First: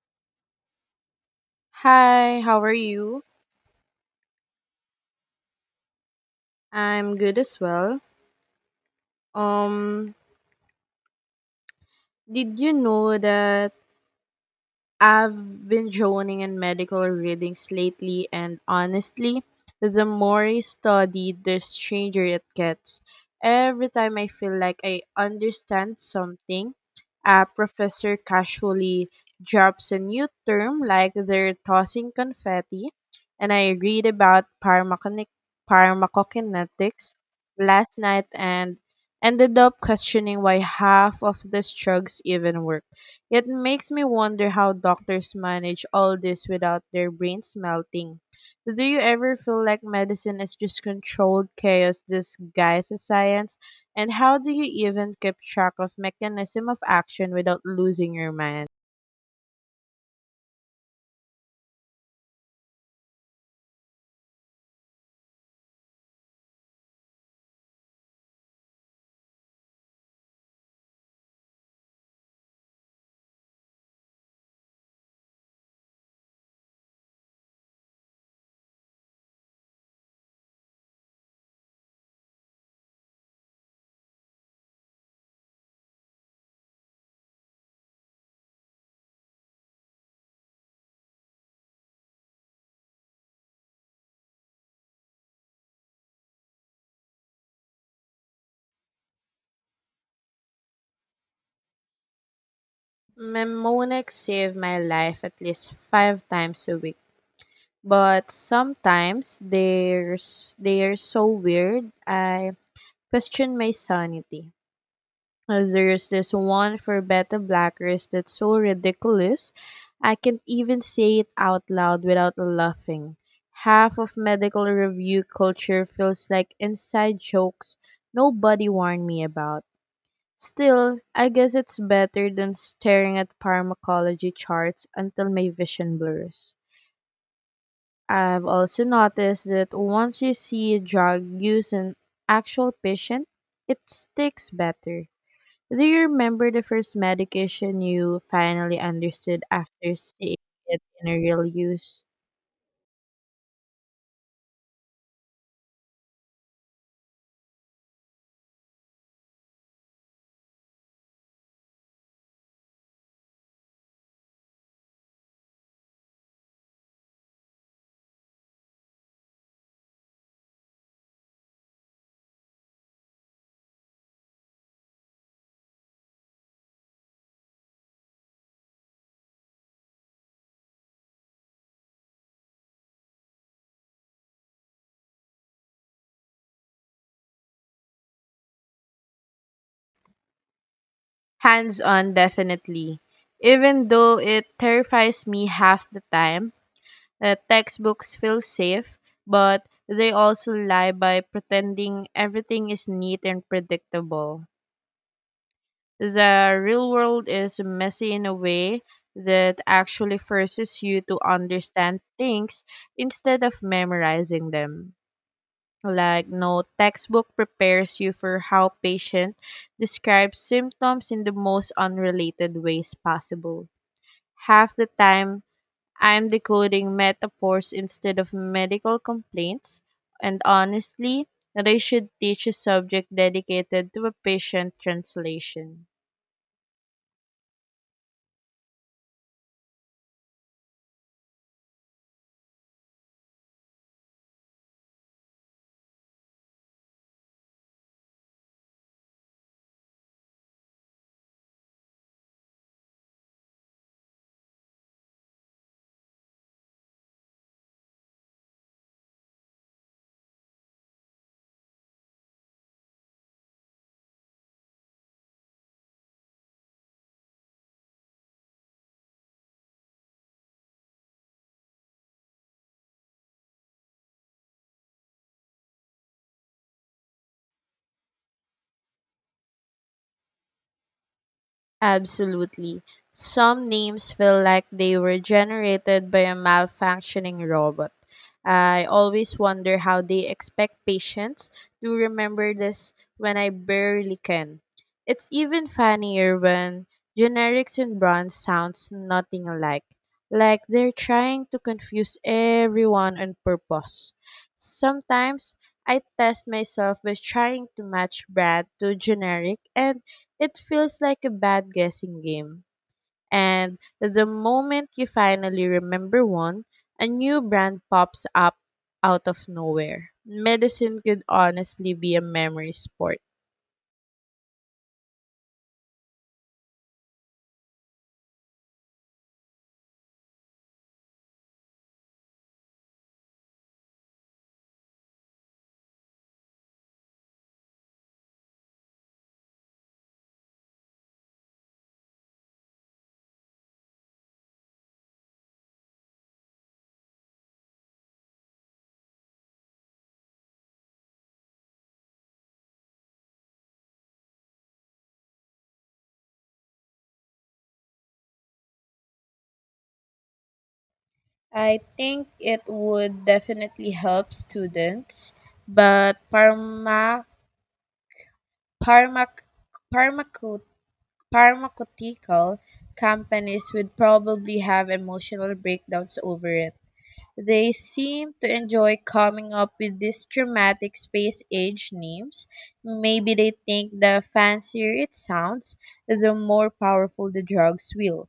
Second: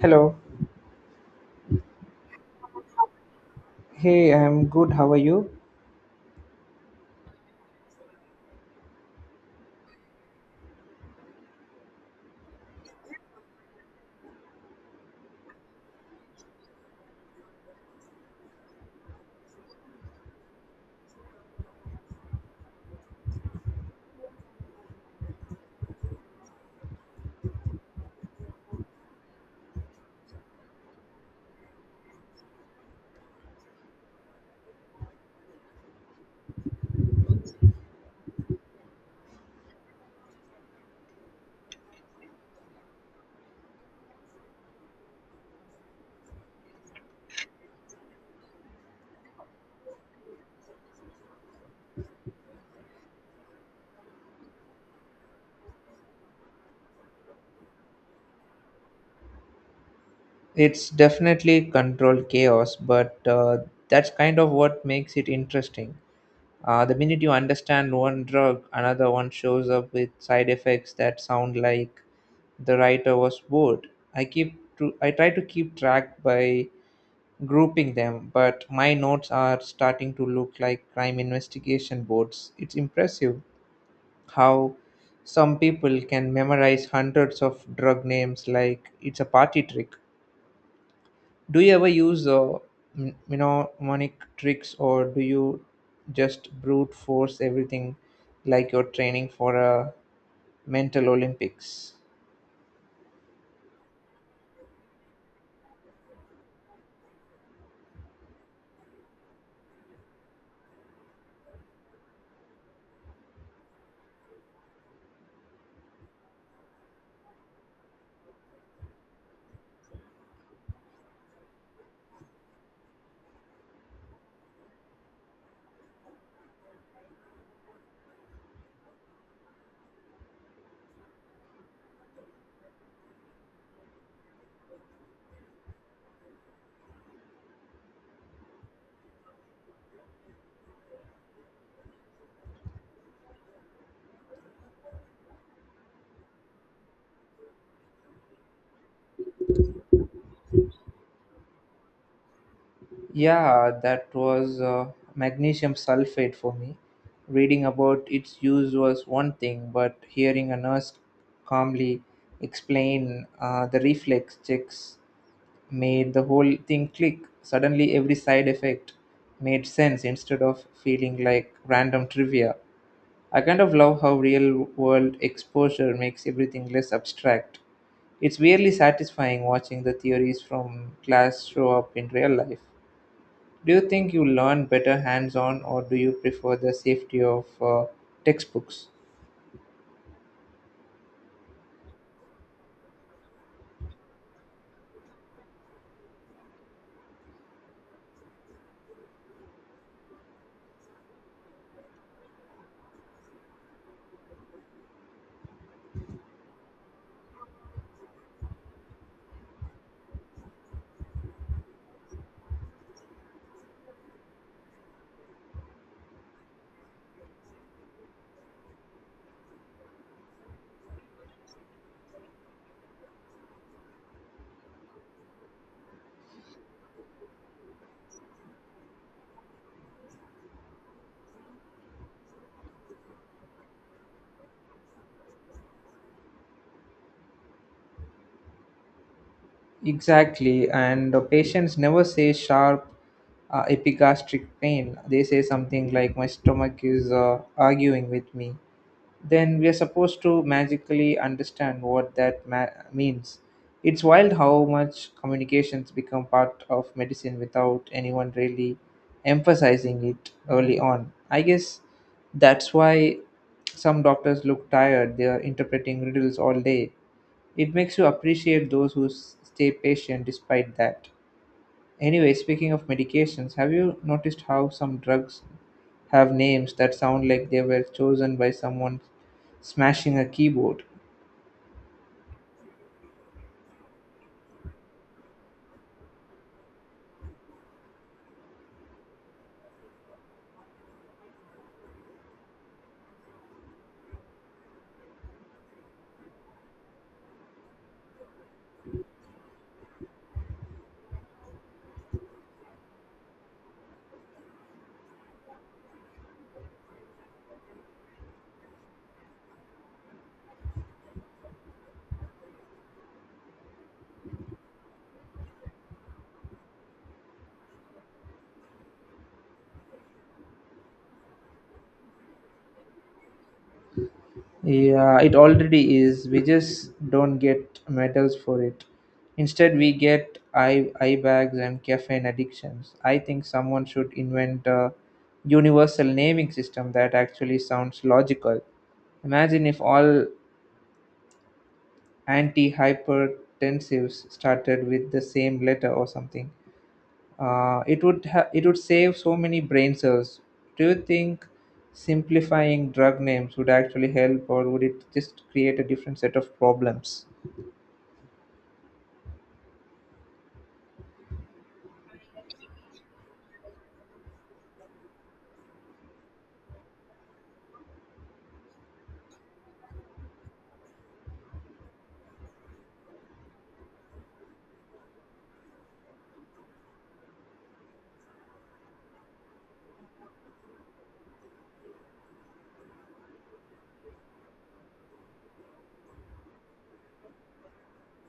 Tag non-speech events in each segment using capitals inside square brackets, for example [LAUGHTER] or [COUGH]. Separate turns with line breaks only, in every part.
Hello.
Hi, how are you?
Hey, I'm good. How are you?
I'm good as well. Um, did you know that I've been joining in medical readings lately, and honestly, the more I study, the stranger it gets. Every time I feel like I understand something, a professor casually drops a new term like they're tossing confetti, and I read about pharmacokinetics last night and ended up questioning why half of these drugs even work. It makes me wonder how doctors manage all this without their brains melting. Do you ever feel like medicine is just controlled chaos disguised as science? And how do you even keep track of mechanism of action without losing your mind?
It's definitely controlled chaos, but that's kind of what makes it interesting. The minute you understand one drug, another one shows up with side effects that sound like the writer was bored. I try to keep track by grouping them, but my notes are starting to look like crime investigation boards. It's impressive how some people can memorize hundreds of drug names like it's a party trick. Do you ever use mnemonic tricks, or do you just brute force everything like you're training for a mental Olympics?
Mnemonics save my life at least five times a week. But sometimes they're so weird, I question my sanity. There's this one for beta blackers that's so ridiculous, I can't even say it out loud without laughing. Half of medical review culture feels like inside jokes nobody warned me about. Still, I guess it's better than staring at pharmacology charts until my vision blurs. I've also noticed that once you see a drug use in actual patient, it sticks better. Do you remember the first medication you finally understood after seeing it in a real use?
Yeah, that was magnesium sulfate for me. Reading about its use was one thing, but hearing a nurse calmly explain the reflex checks made the whole thing click. Suddenly, every side effect made sense instead of feeling like random trivia. I kind of love how real world exposure makes everything less abstract. It's weirdly satisfying watching the theories from class show up in real life. Do you think you learn better hands on, or do you prefer the safety of textbooks?
Hands on, definitely. Even though it terrifies me half the time, textbooks feel safe, but they also lie by pretending everything is neat and predictable. The real world is messy in a way that actually forces you to understand things instead of memorizing them. Like, no textbook prepares you for how patient describes symptoms in the most unrelated ways possible. Half the time, I'm decoding metaphors instead of medical complaints, and honestly, they should teach a subject dedicated to a patient translation.
Exactly, and the patients never say sharp epigastric pain. They say something like, "My stomach is arguing with me," then we are supposed to magically understand what that means. It's wild how much communications become part of medicine without anyone really emphasizing it early on. I guess that's why some doctors look tired, they are interpreting riddles all day. It makes you appreciate those who stay patient despite that. Anyway, speaking of medications, have you noticed how some drugs have names that sound like they were chosen by someone smashing a keyboard?
Absolutely. Some names feel like they were generated by a malfunctioning robot. I always wonder how they expect patients to remember this when I barely can. It's even funnier when generics and brands sounds nothing alike, like they're trying to confuse everyone on purpose. Sometimes I test myself by trying to match brand to generic and it feels like a bad guessing game. And the moment you finally remember one, a new brand pops up out of nowhere. Medicine could honestly be a memory sport.
Yeah, it already is. We just don't get medals for it. Instead, we get eye bags and caffeine addictions. I think someone should invent a universal naming system that actually sounds logical. Imagine if all antihypertensives started with the same letter or something. It would it would save so many brain cells. Do you think simplifying drug names would actually help, or would it just create a different set of problems?
I think it would definitely help students, but pharmac, pharmaco, pharmaceutical companies would probably have emotional breakdowns over it. They seem to enjoy coming up with these dramatic space age names. Maybe they think the fancier it sounds, the more powerful the drugs will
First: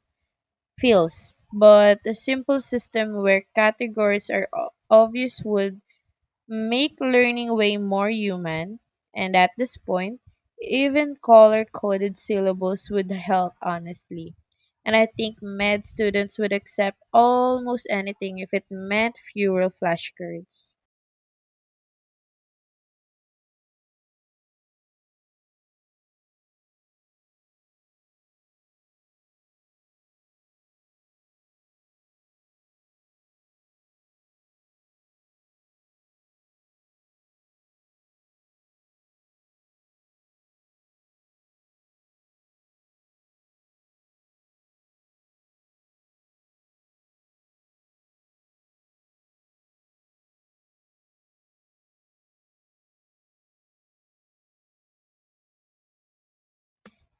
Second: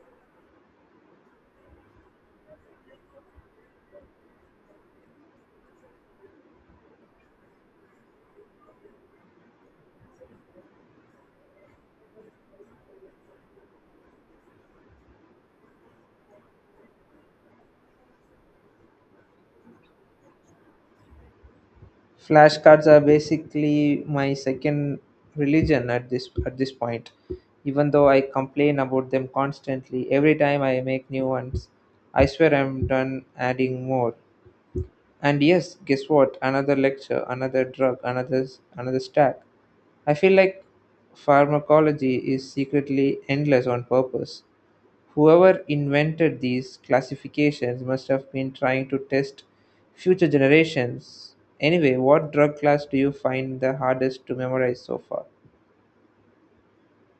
feels. But a simple system where categories are obvious would make learning way more human, and at this point, even color coded syllables would help honestly. And I think med students would accept almost anything if it meant fewer flashcards.
Flashcards are basically my second religion at this point. Even though I complain about them constantly, every time I make new ones, I swear I'm done adding more. And yes, guess what? Another lecture, another drug, another stack. I feel like pharmacology is secretly endless on purpose. Whoever invented these classifications must have been trying to test future generations. Anyway, what drug class do you find the hardest to memorize so far?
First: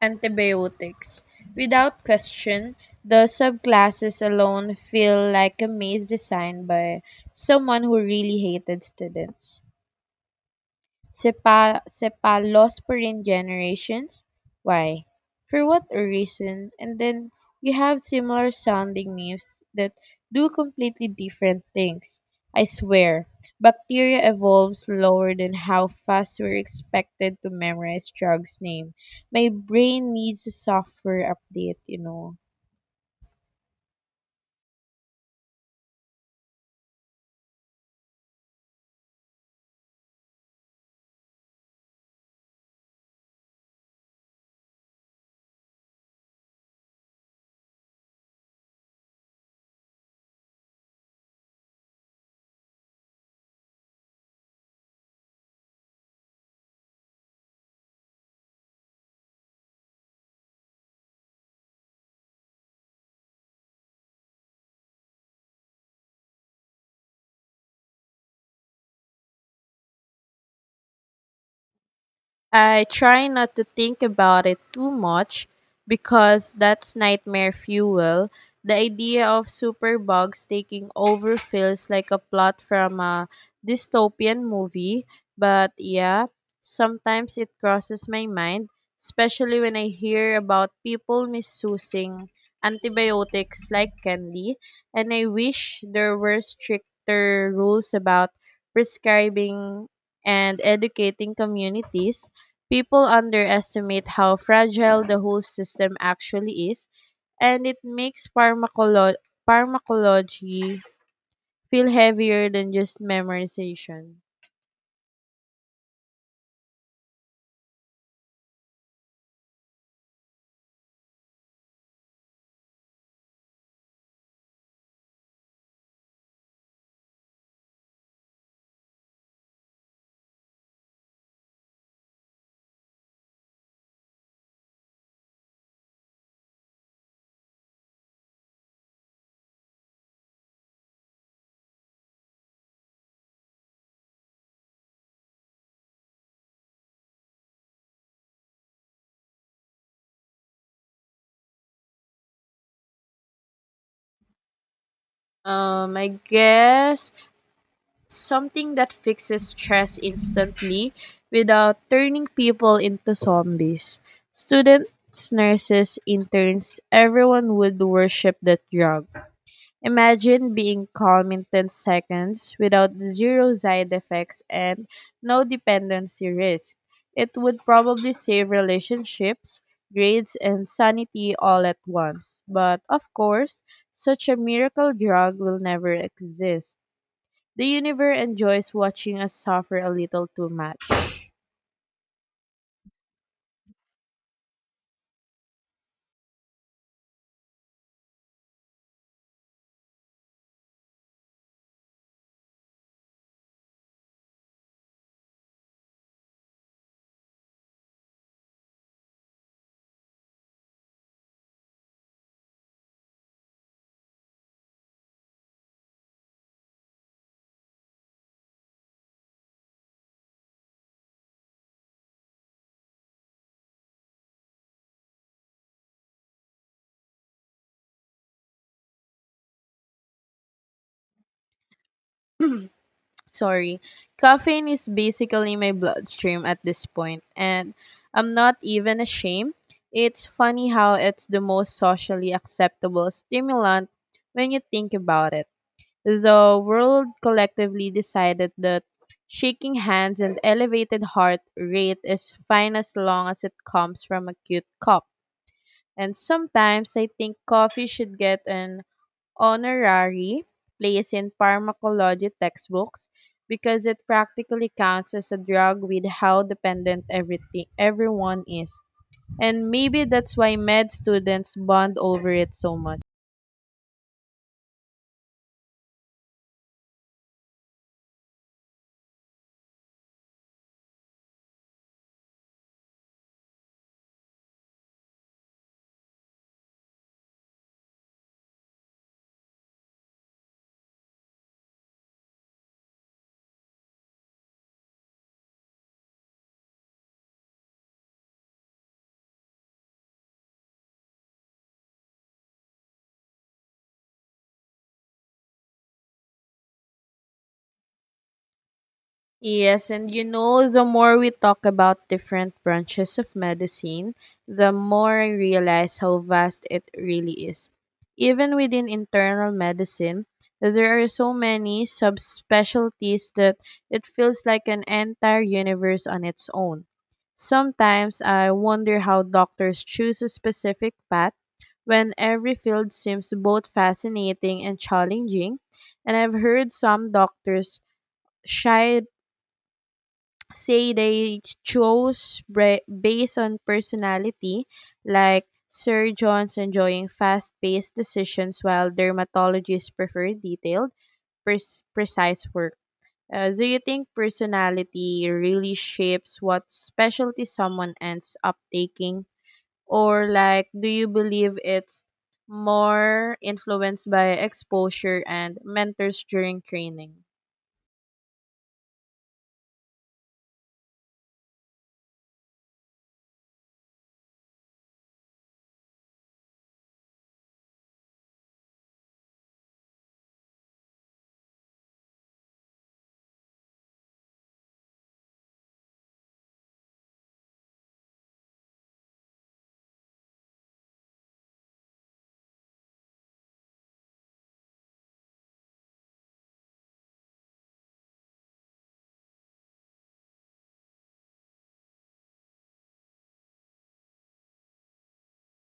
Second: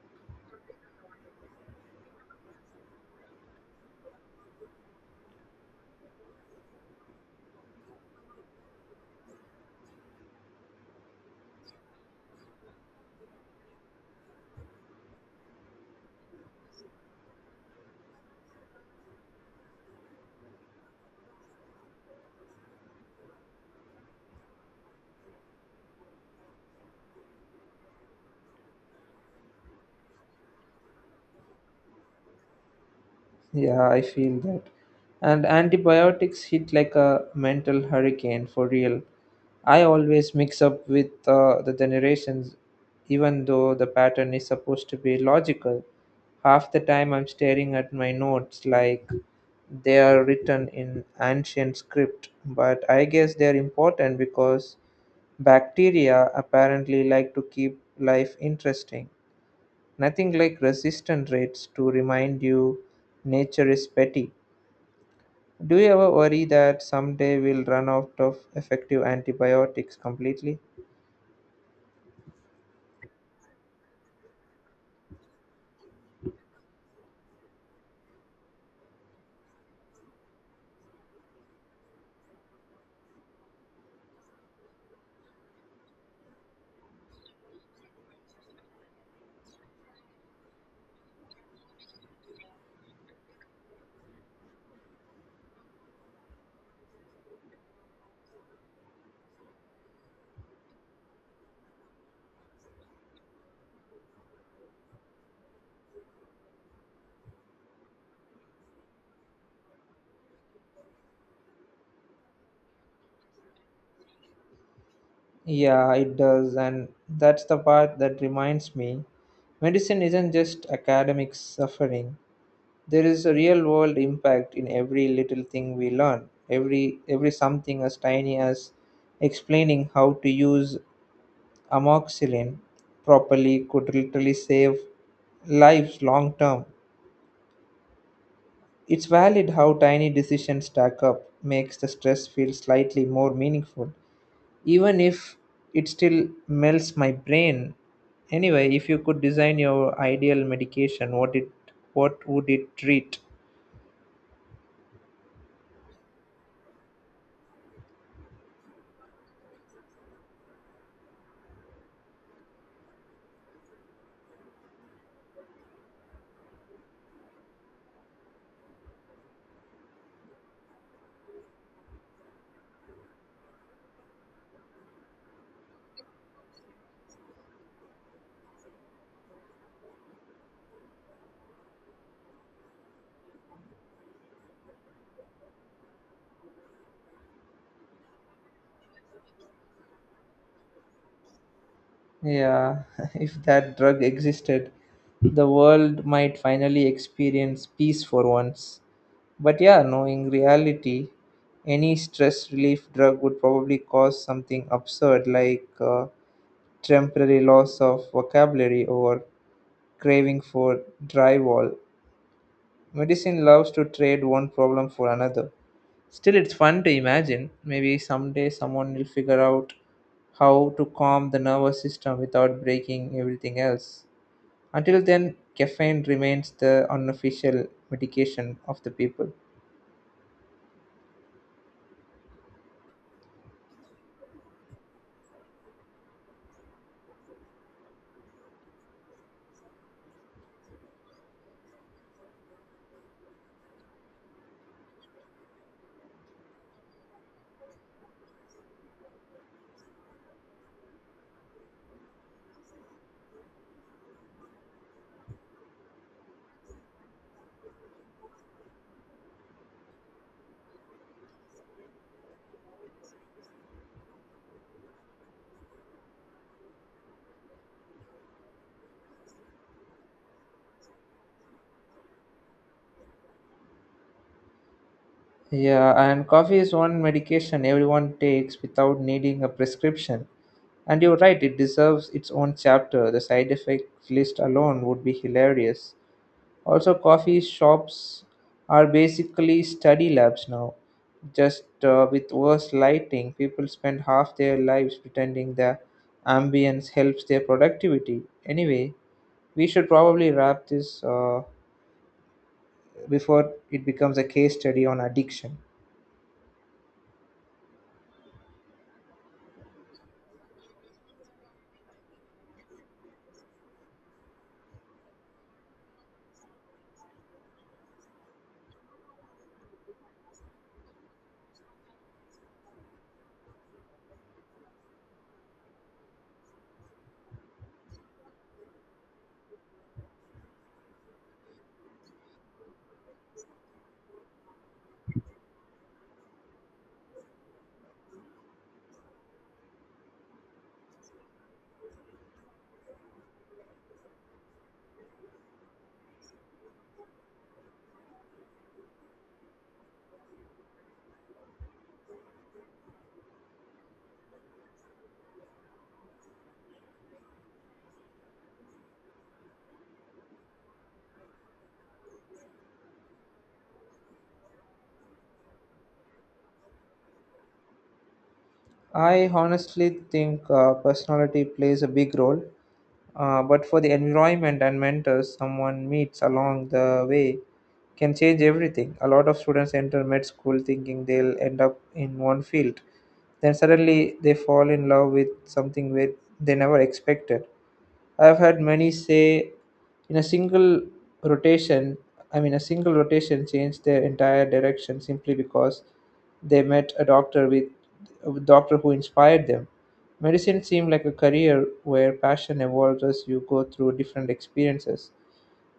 Antibiotics. Without question, the subclasses alone feel like a maze designed by someone who really hated students. Cephalosporin generations? Why? For what reason? And then you have similar sounding names that do completely different things. I swear, bacteria evolve slower than how fast we're expected to memorize drugs name. My brain needs a software update, you know.
Yeah, I feel that. And antibiotics hit like a mental hurricane for real. I always mix up with the generations, even though the pattern is supposed to be logical. Half the time I'm staring at my notes like they are written in ancient script, but I guess they're important because bacteria apparently like to keep life interesting. Nothing like resistance rates to remind you nature is petty. Do you ever worry that someday we'll run out of effective antibiotics completely?
I try not to think about it too much because that's nightmare fuel. The idea of superbugs taking over feels like a plot from a dystopian movie, but yeah, sometimes it crosses my mind, especially when I hear about people misusing antibiotics like candy, and I wish there were stricter rules about prescribing and educating communities. People underestimate how fragile the whole system actually is, and it makes pharmacology feel heavier than just memorization.
Yeah, it does, and that's the part that reminds me medicine isn't just academic suffering. There is a real world impact in every little thing we learn, every something as tiny as explaining how to use amoxicillin properly could literally save lives long term. It's valid how tiny decisions stack up makes the stress feel slightly more meaningful, even if it still melts my brain. Anyway, if you could design your ideal medication, what would it treat?
I guess something that fixes stress instantly without turning people into zombies. Students, nurses, interns, everyone would worship that drug. Imagine being calm in 10 seconds without zero side effects and no dependency risk. It would probably save relationships, grades, and sanity all at once. But of course, such a miracle drug will never exist. The universe enjoys watching us suffer a little too much.
Yeah, [LAUGHS] if that drug existed, the world might finally experience peace for once. But yeah, knowing reality, any stress relief drug would probably cause something absurd like temporary loss of vocabulary or craving for drywall. Medicine loves to trade one problem for another. Still, it's fun to imagine. Maybe someday someone will figure out how to calm the nervous system without breaking everything else. Until then, caffeine remains the unofficial medication of the people.
Sorry, caffeine is basically my bloodstream at this point, and I'm not even ashamed. It's funny how it's the most socially acceptable stimulant when you think about it. The world collectively decided that shaking hands and elevated heart rate is fine as long as it comes from a cute cup. And sometimes I think coffee should get an honorary place in pharmacology textbooks because it practically counts as a drug with how dependent everything everyone is. And maybe that's why med students bond over it so much.
Yeah, and coffee is one medication everyone takes without needing a prescription. And you're right, it deserves its own chapter. The side effect list alone would be hilarious. Also, coffee shops are basically study labs now. Just with worse lighting, people spend half their lives pretending the ambience helps their productivity. Anyway, we should probably wrap this before it becomes a case study on addiction.
Yes, and you know, the more we talk about different branches of medicine, the more I realize how vast it really is. Even within internal medicine, there are so many subspecialties that it feels like an entire universe on its own. Sometimes I wonder how doctors choose a specific path when every field seems both fascinating and challenging, and I've heard some doctors shy say they chose based on personality, like surgeons enjoying fast paced decisions while dermatologists prefer detailed, precise work. Do you think personality really shapes what specialty someone ends up taking? Or, like, do you believe it's more influenced by exposure and mentors during training?
I honestly think personality plays a big role, but for the environment and mentors someone meets along the way can change everything. A lot of students enter med school thinking they'll end up in one field, then suddenly they fall in love with something where they never expected. I've had many say in a single rotation, I mean, a single rotation changed their entire direction simply because they met a doctor who inspired them. Medicine seemed like a career where passion evolves as you go through different experiences.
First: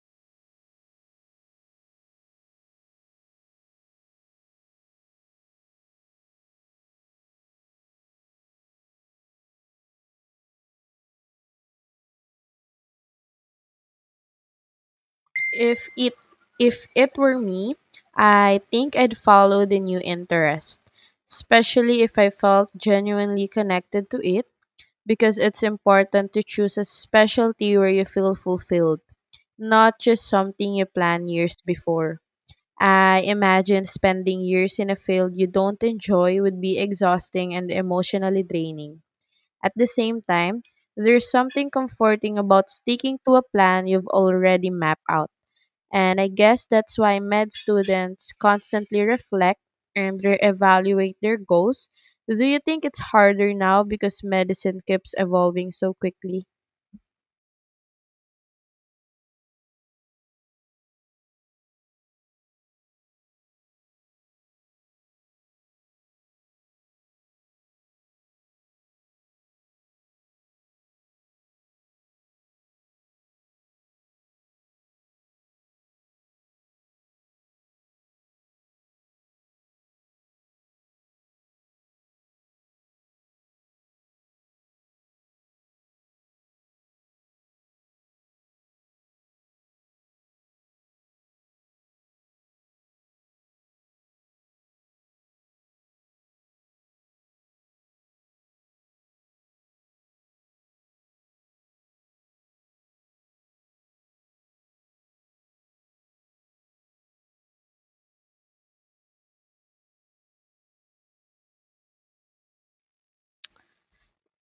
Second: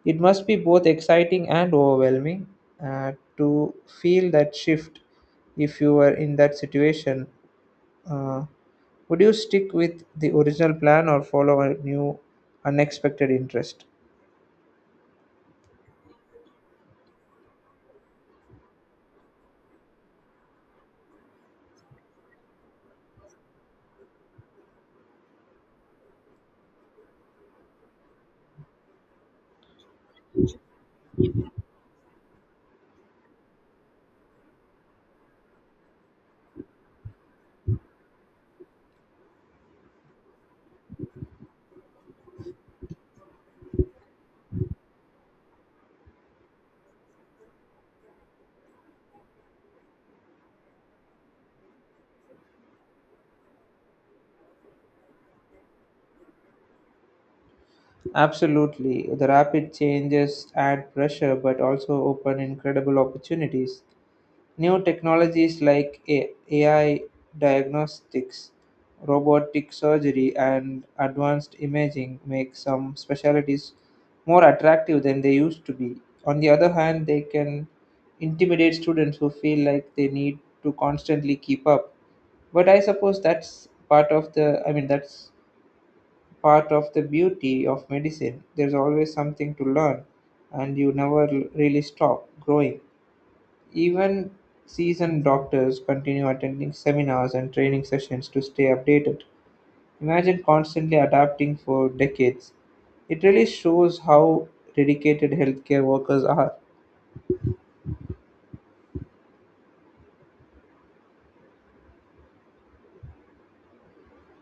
It must be both exciting and overwhelming to feel that shift if you were in that situation, uh, would you stick with the original plan or follow a new unexpected interest?
If it if it were me, I think I'd follow the new interest, especially if I felt genuinely connected to it, because it's important to choose a specialty where you feel fulfilled, not just something you plan years before. I imagine spending years in a field you don't enjoy would be exhausting and emotionally draining. At the same time, there's something comforting about sticking to a plan you've already mapped out, and I guess that's why med students constantly reflect and reevaluate their goals. Do you think it's harder now because medicine keeps evolving so quickly?
Absolutely. The rapid changes add pressure but also open incredible opportunities. New technologies like AI diagnostics, robotic surgery, and advanced imaging make some specialties more attractive than they used to be. On the other hand, they can intimidate students who feel like they need to constantly keep up. But I suppose that's part of the, I mean, that's part of the beauty of medicine. There's always something to learn, and you never really stop growing. Even seasoned doctors continue attending seminars and training sessions to stay updated. Imagine constantly adapting for decades. It really shows how dedicated healthcare workers are.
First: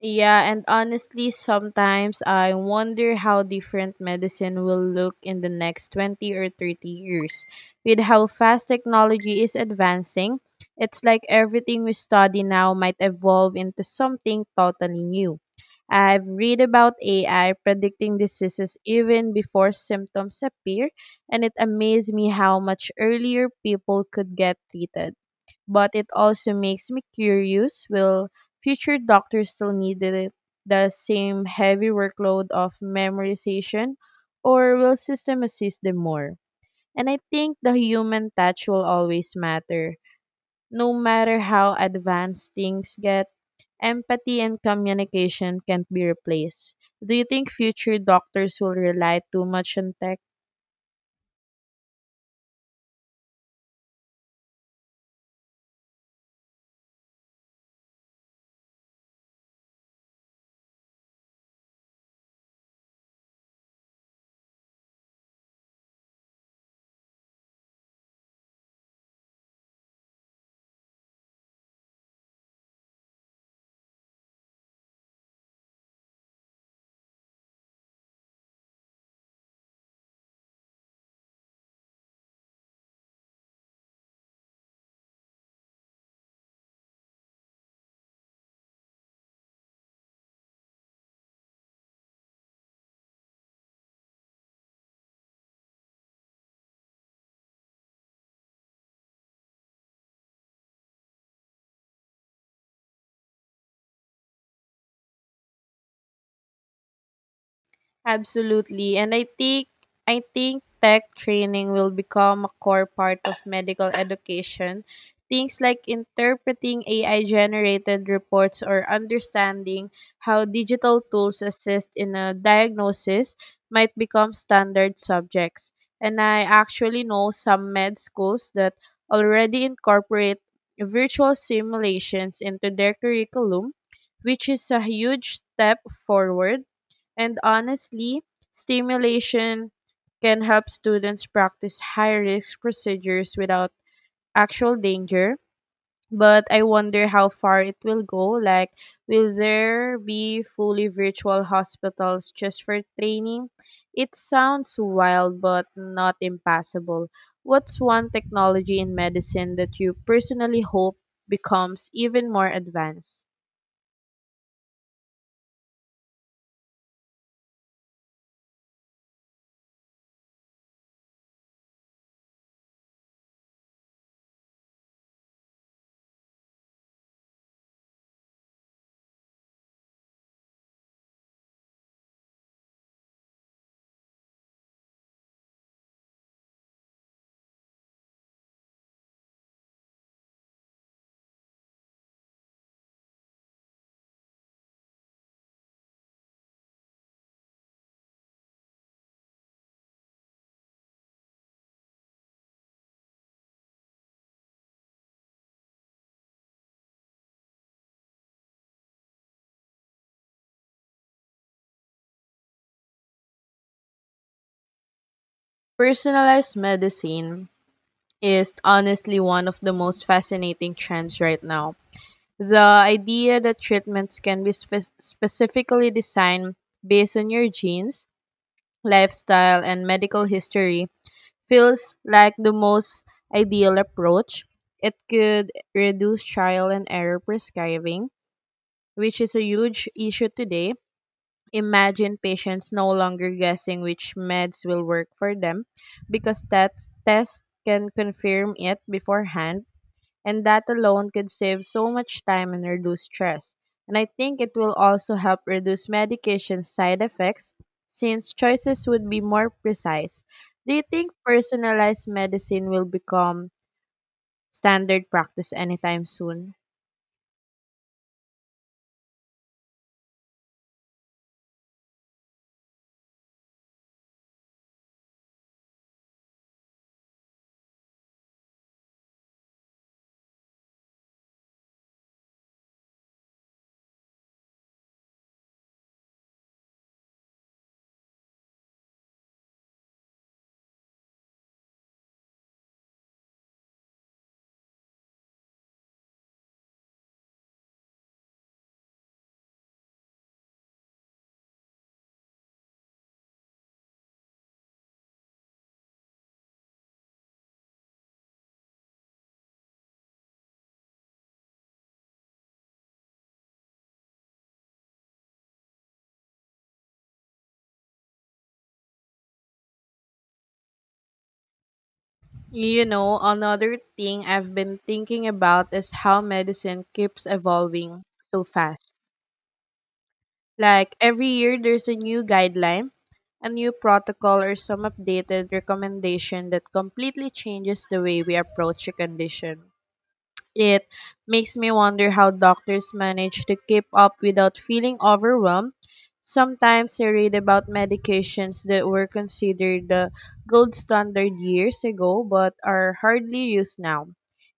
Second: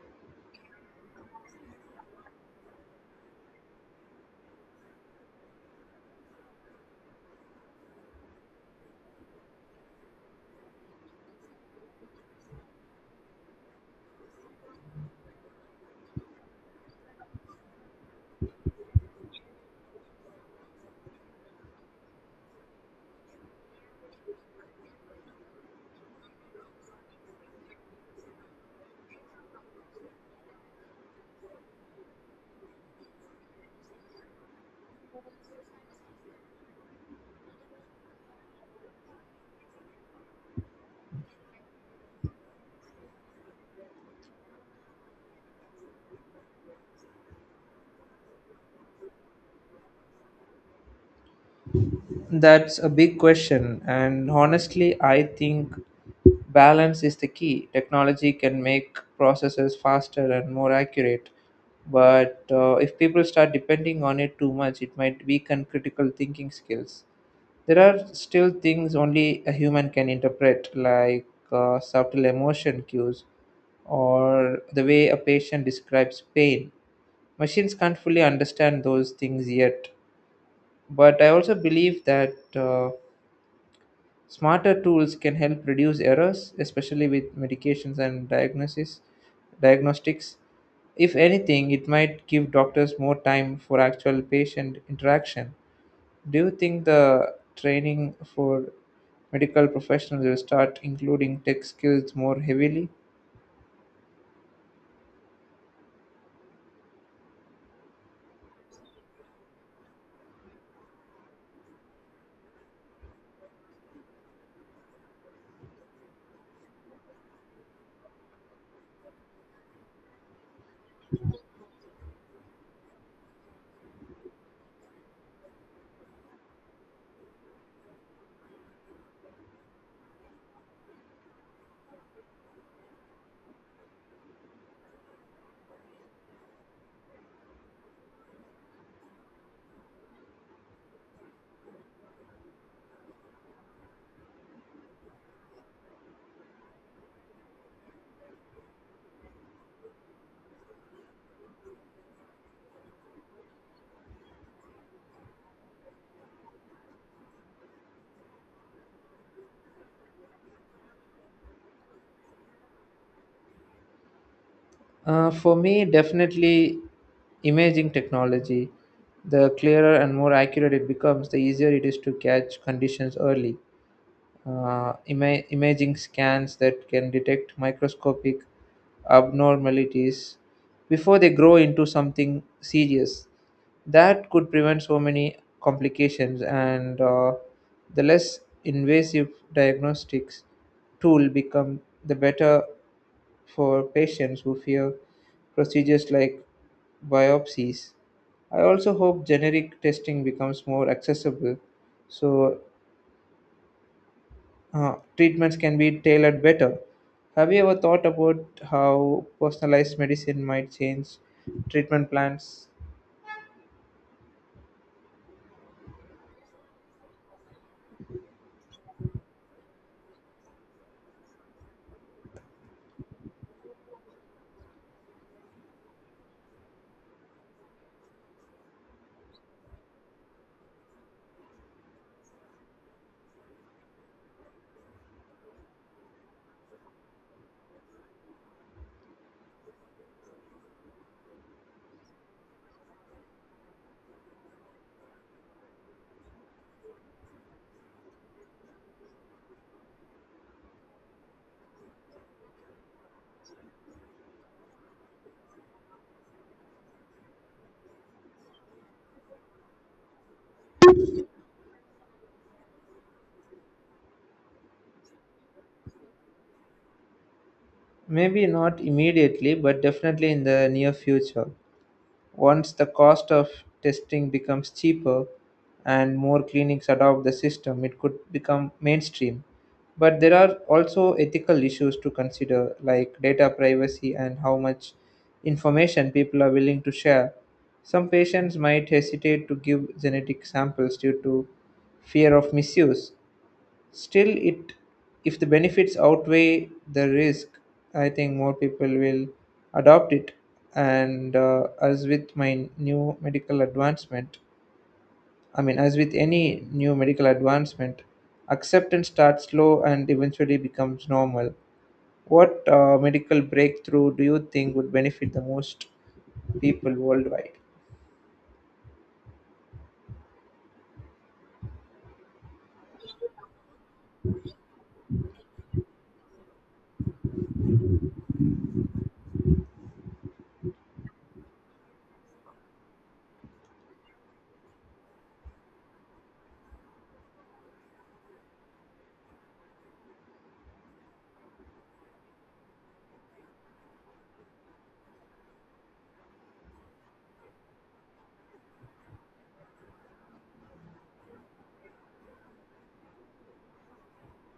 Yeah, and honestly, sometimes I wonder how different medicine will look in the next 20 or 30 years. With how fast technology is advancing, it's like everything we study now might evolve into something totally new. I've read about AI predicting diseases even before symptoms appear, and it amazed me how much earlier people could get treated, but it also makes me curious, will future doctors still need the same heavy workload of memorization, or will system assist them more? And I think the human touch will always matter no matter how advanced things get. Empathy and communication can't be replaced. Do you think future doctors will rely too much on tech?
That's a big question, and honestly, I think balance is the key. Technology can make processes faster and more accurate, but if people start depending on it too much, it might weaken critical thinking skills. There are still things only a human can interpret, like subtle emotion cues or the way a patient describes pain. Machines can't fully understand those things yet. But I also believe that smarter tools can help reduce errors, especially with medications and diagnostics. If anything, it might give doctors more time for actual patient interaction. Do you think the training for medical professionals will start including tech skills more heavily?
Absolutely. And I think tech training will become a core part of medical education. Things like interpreting AI generated reports or understanding how digital tools assist in a diagnosis might become standard subjects. And I actually know some med schools that already incorporate virtual simulations into their curriculum, which is a huge step forward, and honestly, stimulation can help students practice high risk procedures without actual danger. But I wonder how far it will go. Like, will there be fully virtual hospitals just for training? It sounds wild, but not impossible. What's one technology in medicine that you personally hope becomes even more advanced?
For me, definitely imaging technology. The clearer and more accurate it becomes, the easier it is to catch conditions early. Imaging scans that can detect microscopic abnormalities before they grow into something serious. That could prevent so many complications, and the less invasive diagnostics tool become the better for patients who fear procedures like biopsies. I also hope generic testing becomes more accessible so treatments can be tailored better. Have you ever thought about how personalized medicine might change treatment plans?
Personalized medicine is honestly one of the most fascinating trends right now. The idea that treatments can be specifically designed based on your genes, lifestyle, and medical history feels like the most ideal approach. It could reduce trial and error prescribing, which is a huge issue today. Imagine patients no longer guessing which meds will work for them because that test can confirm it beforehand, and that alone could save so much time and reduce stress. And I think it will also help reduce medication side effects since choices would be more precise. Do you think personalized medicine will become standard practice anytime soon?
Maybe not immediately, but definitely in the near future. Once the cost of testing becomes cheaper and more clinics adopt the system, it could become mainstream. But there are also ethical issues to consider, like data privacy and how much information people are willing to share. Some patients might hesitate to give genetic samples due to fear of misuse. Still, it if the benefits outweigh the risk, I think more people will adopt it. And as with my new medical advancement, I mean, as with any new medical advancement, acceptance starts slow and eventually becomes normal. What medical breakthrough do you think would benefit the most people worldwide?
You know, another thing I've been thinking about is how medicine keeps evolving so fast. Like every year, there's a new guideline, a new protocol, or some updated recommendation that completely changes the way we approach a condition. It makes me wonder how doctors manage to keep up without feeling overwhelmed. Sometimes I read about medications that were considered the gold standard years ago but are hardly used now.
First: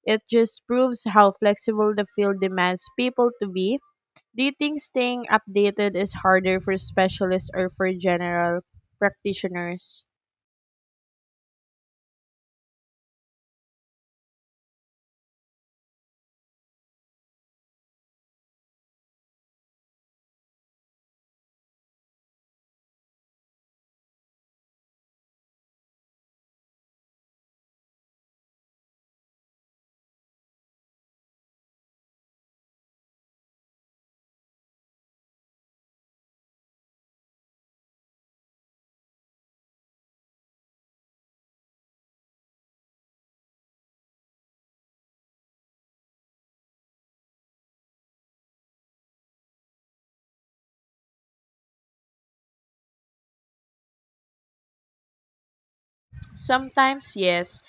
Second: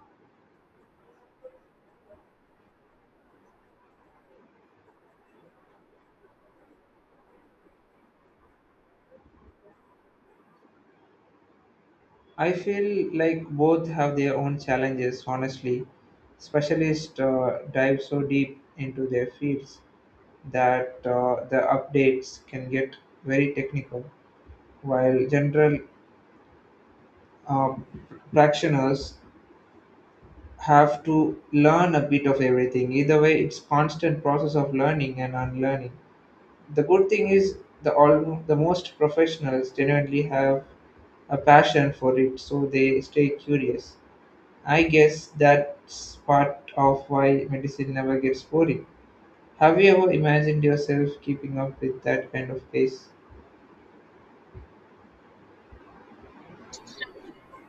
It just proves how flexible the field demands people to be. Do you think staying updated is harder for specialists or for general practitioners?
I feel like both have their own challenges, honestly. Specialists dive so deep into their fields that the updates can get very technical, while general uh, practitioners have to learn a bit of everything. Either way, it's constant process of learning and unlearning. The good thing is the all the most professionals genuinely have a passion for it, so they stay curious. I guess that's part of why medicine never gets boring. Have you ever imagined yourself keeping up with that kind of pace?
Sometimes, yes,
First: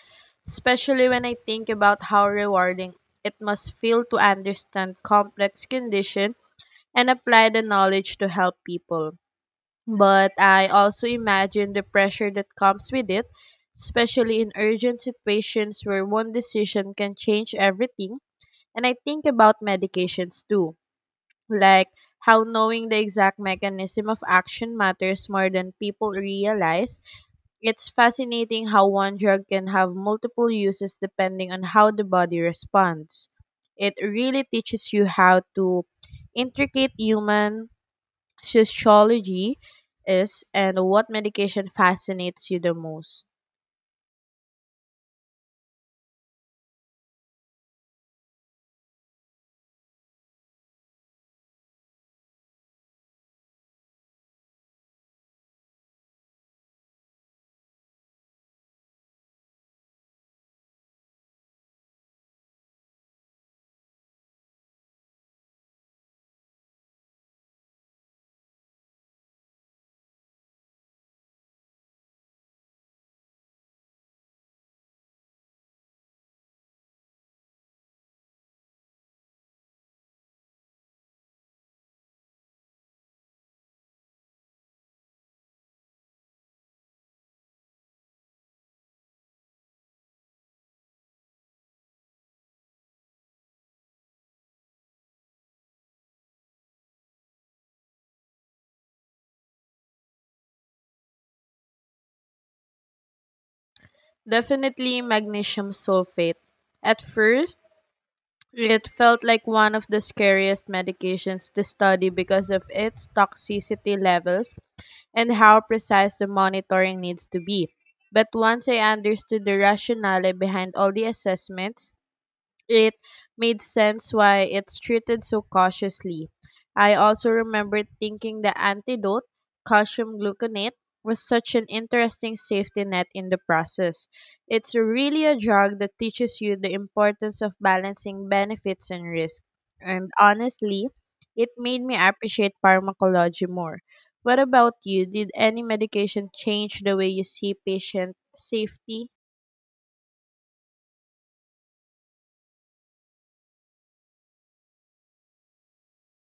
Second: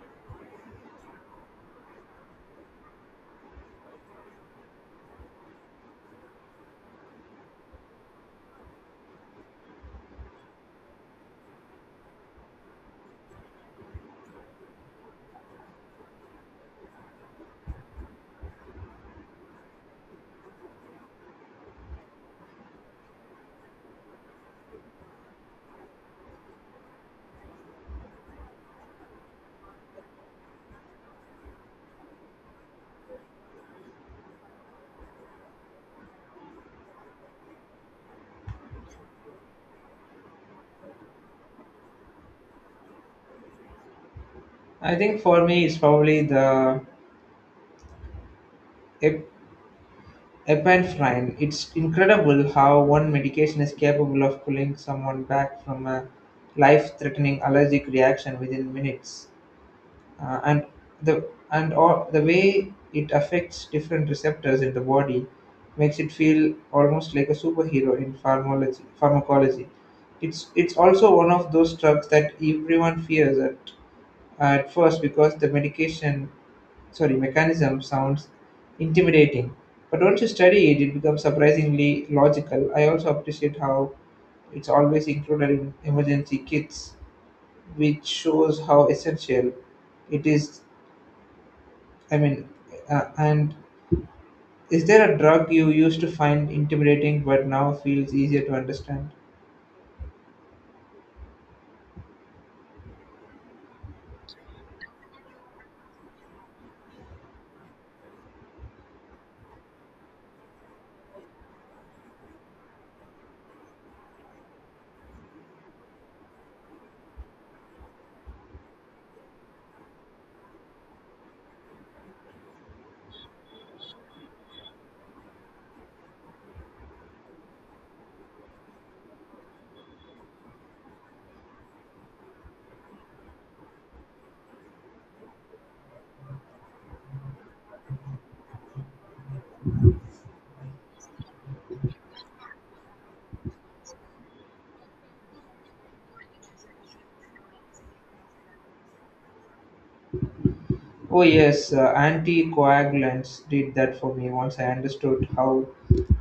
especially when I think about how rewarding it must feel to understand complex condition and apply the knowledge to help people. But I also imagine the pressure that comes with it, especially in urgent situations where one decision can change everything, and I think about medications too, like how knowing the exact mechanism of action matters more than people realize. It's fascinating how one drug can have multiple uses depending on how the body responds. It really teaches you how to intricate human sociology is, and what medication fascinates you the most.
I think for me, it's probably the ep- epinephrine. It's incredible how one medication is capable of pulling someone back from a life threatening allergic reaction within minutes. And the and all, The way it affects different receptors in the body makes it feel almost like a superhero in pharmacology. It's also one of those drugs that everyone fears at first because the medication sorry mechanism sounds intimidating. But once you study it, it becomes surprisingly logical. I also appreciate how it's always included in emergency kits, which shows how essential it is. I mean, and Is there a drug you used to find intimidating but now feels easier to understand?
Definitely magnesium sulfate. At first, it felt like one of the scariest medications to study because of its toxicity levels and how precise the monitoring needs to be. But once I understood the rationale behind all the assessments, it made sense why it's treated so cautiously. I also remember thinking the antidote, calcium gluconate, was such an interesting safety net in the process. It's really a drug that teaches you the importance of balancing benefits and risk. And honestly, it made me appreciate pharmacology more. What about you? Did any medication change the way you see patient safety?
Oh yes, anticoagulants did that for me. Once I understood how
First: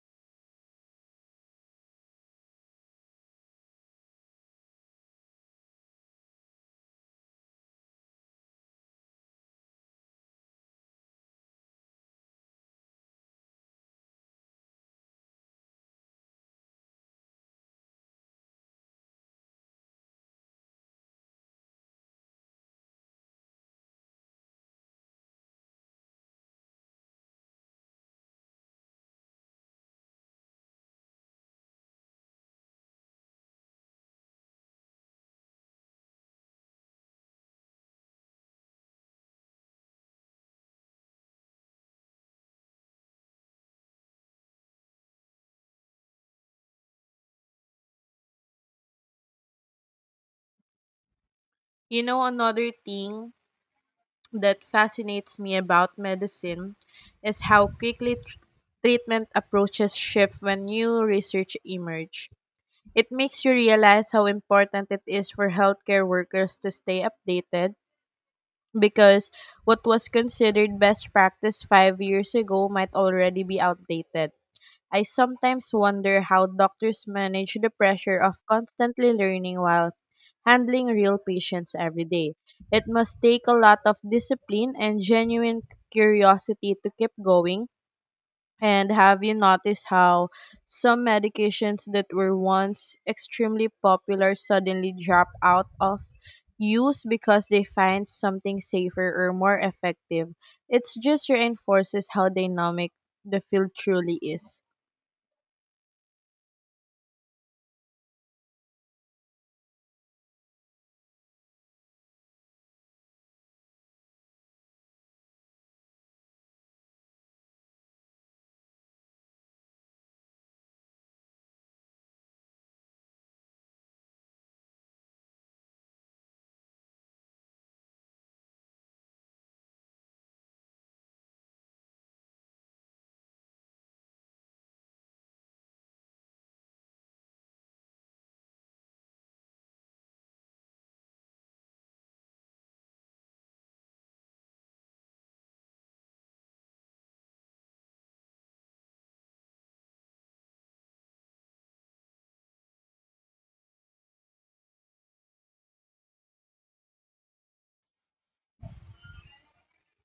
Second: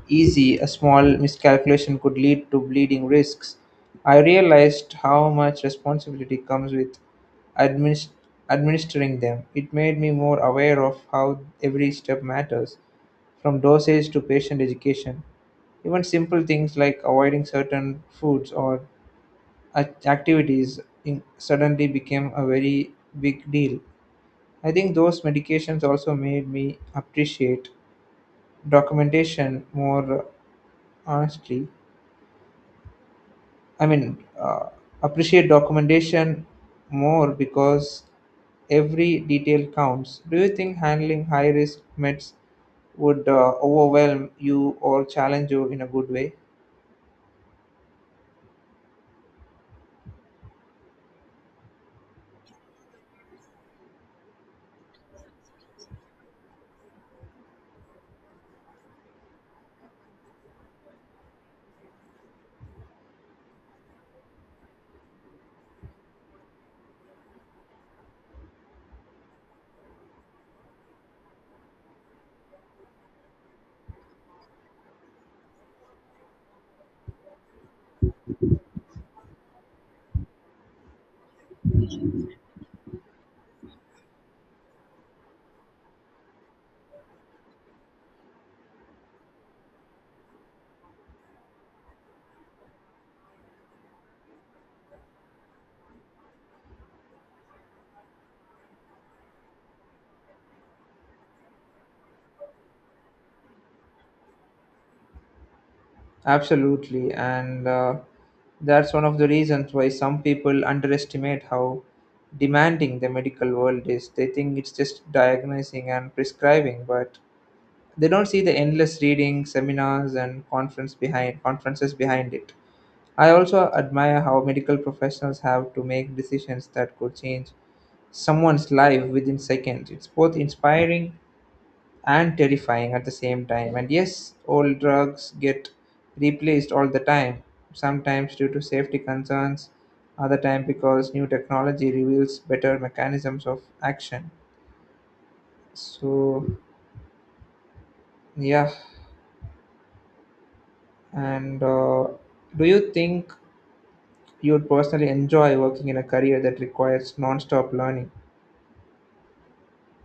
easy a small miscalculation could lead to bleeding risks, I realized how much responsibility comes with administ- administering them. It made me more aware of how every step matters, from dosage to patient education. Even simple things like avoiding certain foods or activities suddenly became a very big deal. I think those medications also made me appreciate documentation more honestly. I mean, uh, Appreciate documentation more because every detail counts. Do you think handling high risk meds would overwhelm you or challenge you in a good way?
You know, another thing that fascinates me about medicine is how quickly treatment approaches shift when new research emerge. It makes you realize how important it is for healthcare workers to stay updated because what was considered best practice 5 years ago might already be outdated. I sometimes wonder how doctors manage the pressure of constantly learning while handling real patients every day. It must take a lot of discipline and genuine curiosity to keep going. And have you noticed how some medications that were once extremely popular suddenly drop out of use because they find something safer or more effective? It just reinforces how dynamic the field truly is.
Absolutely, and that's one of the reasons why some people underestimate how demanding the medical world is. They think it's just diagnosing and prescribing, but they don't see the endless reading, seminars, and conferences behind it. I also admire how medical professionals have to make decisions that could change someone's life within seconds. It's both inspiring and terrifying at the same time. And yes, old drugs get replaced all the time, sometimes due to safety concerns, other time because new technology reveals better mechanisms of action. So, yeah, and do you think you would personally enjoy working in a career that requires non-stop learning?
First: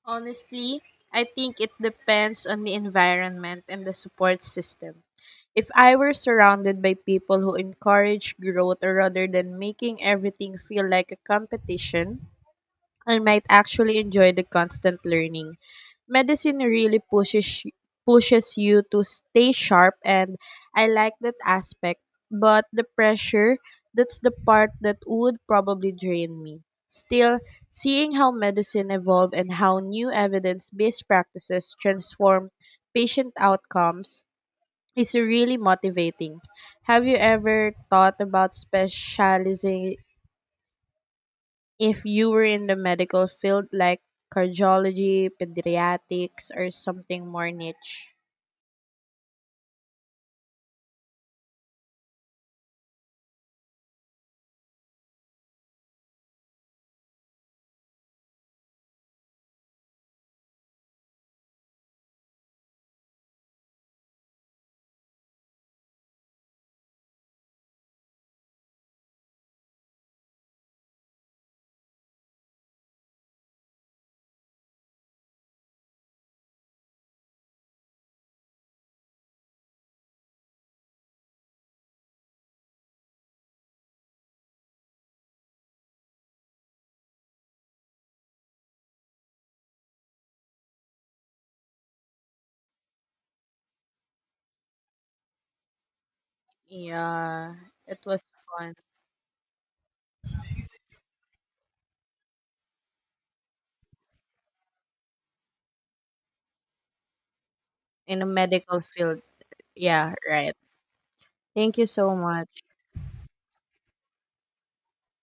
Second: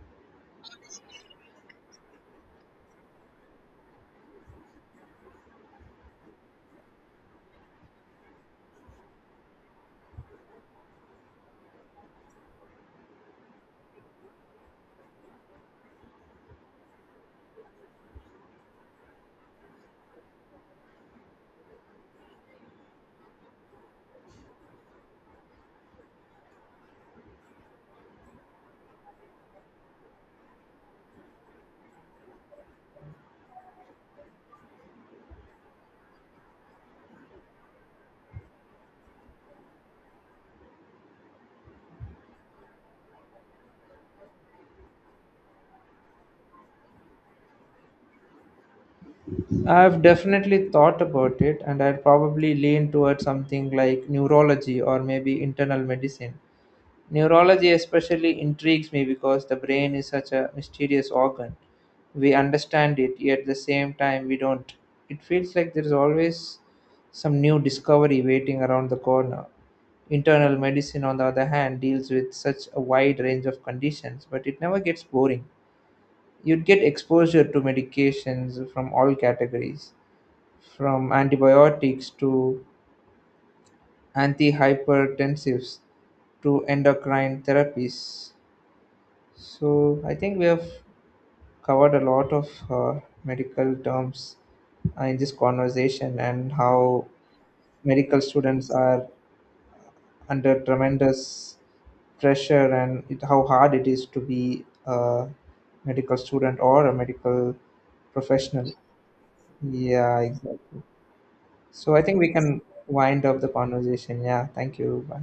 Honestly, I think it depends on the environment and the support system. If I were surrounded by people who encourage growth rather than making everything feel like a competition, and might actually enjoy the constant learning. Medicine really pushes you to stay sharp, and I like that aspect, but the pressure, that's the part that would probably drain me. Still, seeing how medicine evolved and how new evidence-based practices transform patient outcomes is really motivating. Have you ever thought about specializing if you were in the medical field, like cardiology, pediatrics, or something more niche?
I've definitely thought about it, and I'd probably lean towards something like neurology or maybe internal medicine. Neurology especially intrigues me because the brain is such a mysterious organ. We understand it, yet at the same time, we don't. It feels like there's always some new discovery waiting around the corner. Internal medicine, on the other hand, deals with such a wide range of conditions, but it never gets boring. You'd get exposure to medications from all categories, from antibiotics to antihypertensives to endocrine therapies. So I think we have covered a lot of medical terms in this conversation and how
Yeah, it
medical
was
students
fun
are under tremendous pressure and it, how hard it is to be a medical student or a medical
in the
professional.
medical field. Yeah,
Yeah,
right.
exactly.
Thank you
So I
so
think we can
much.
wind up the conversation. Yeah, thank you. Bye.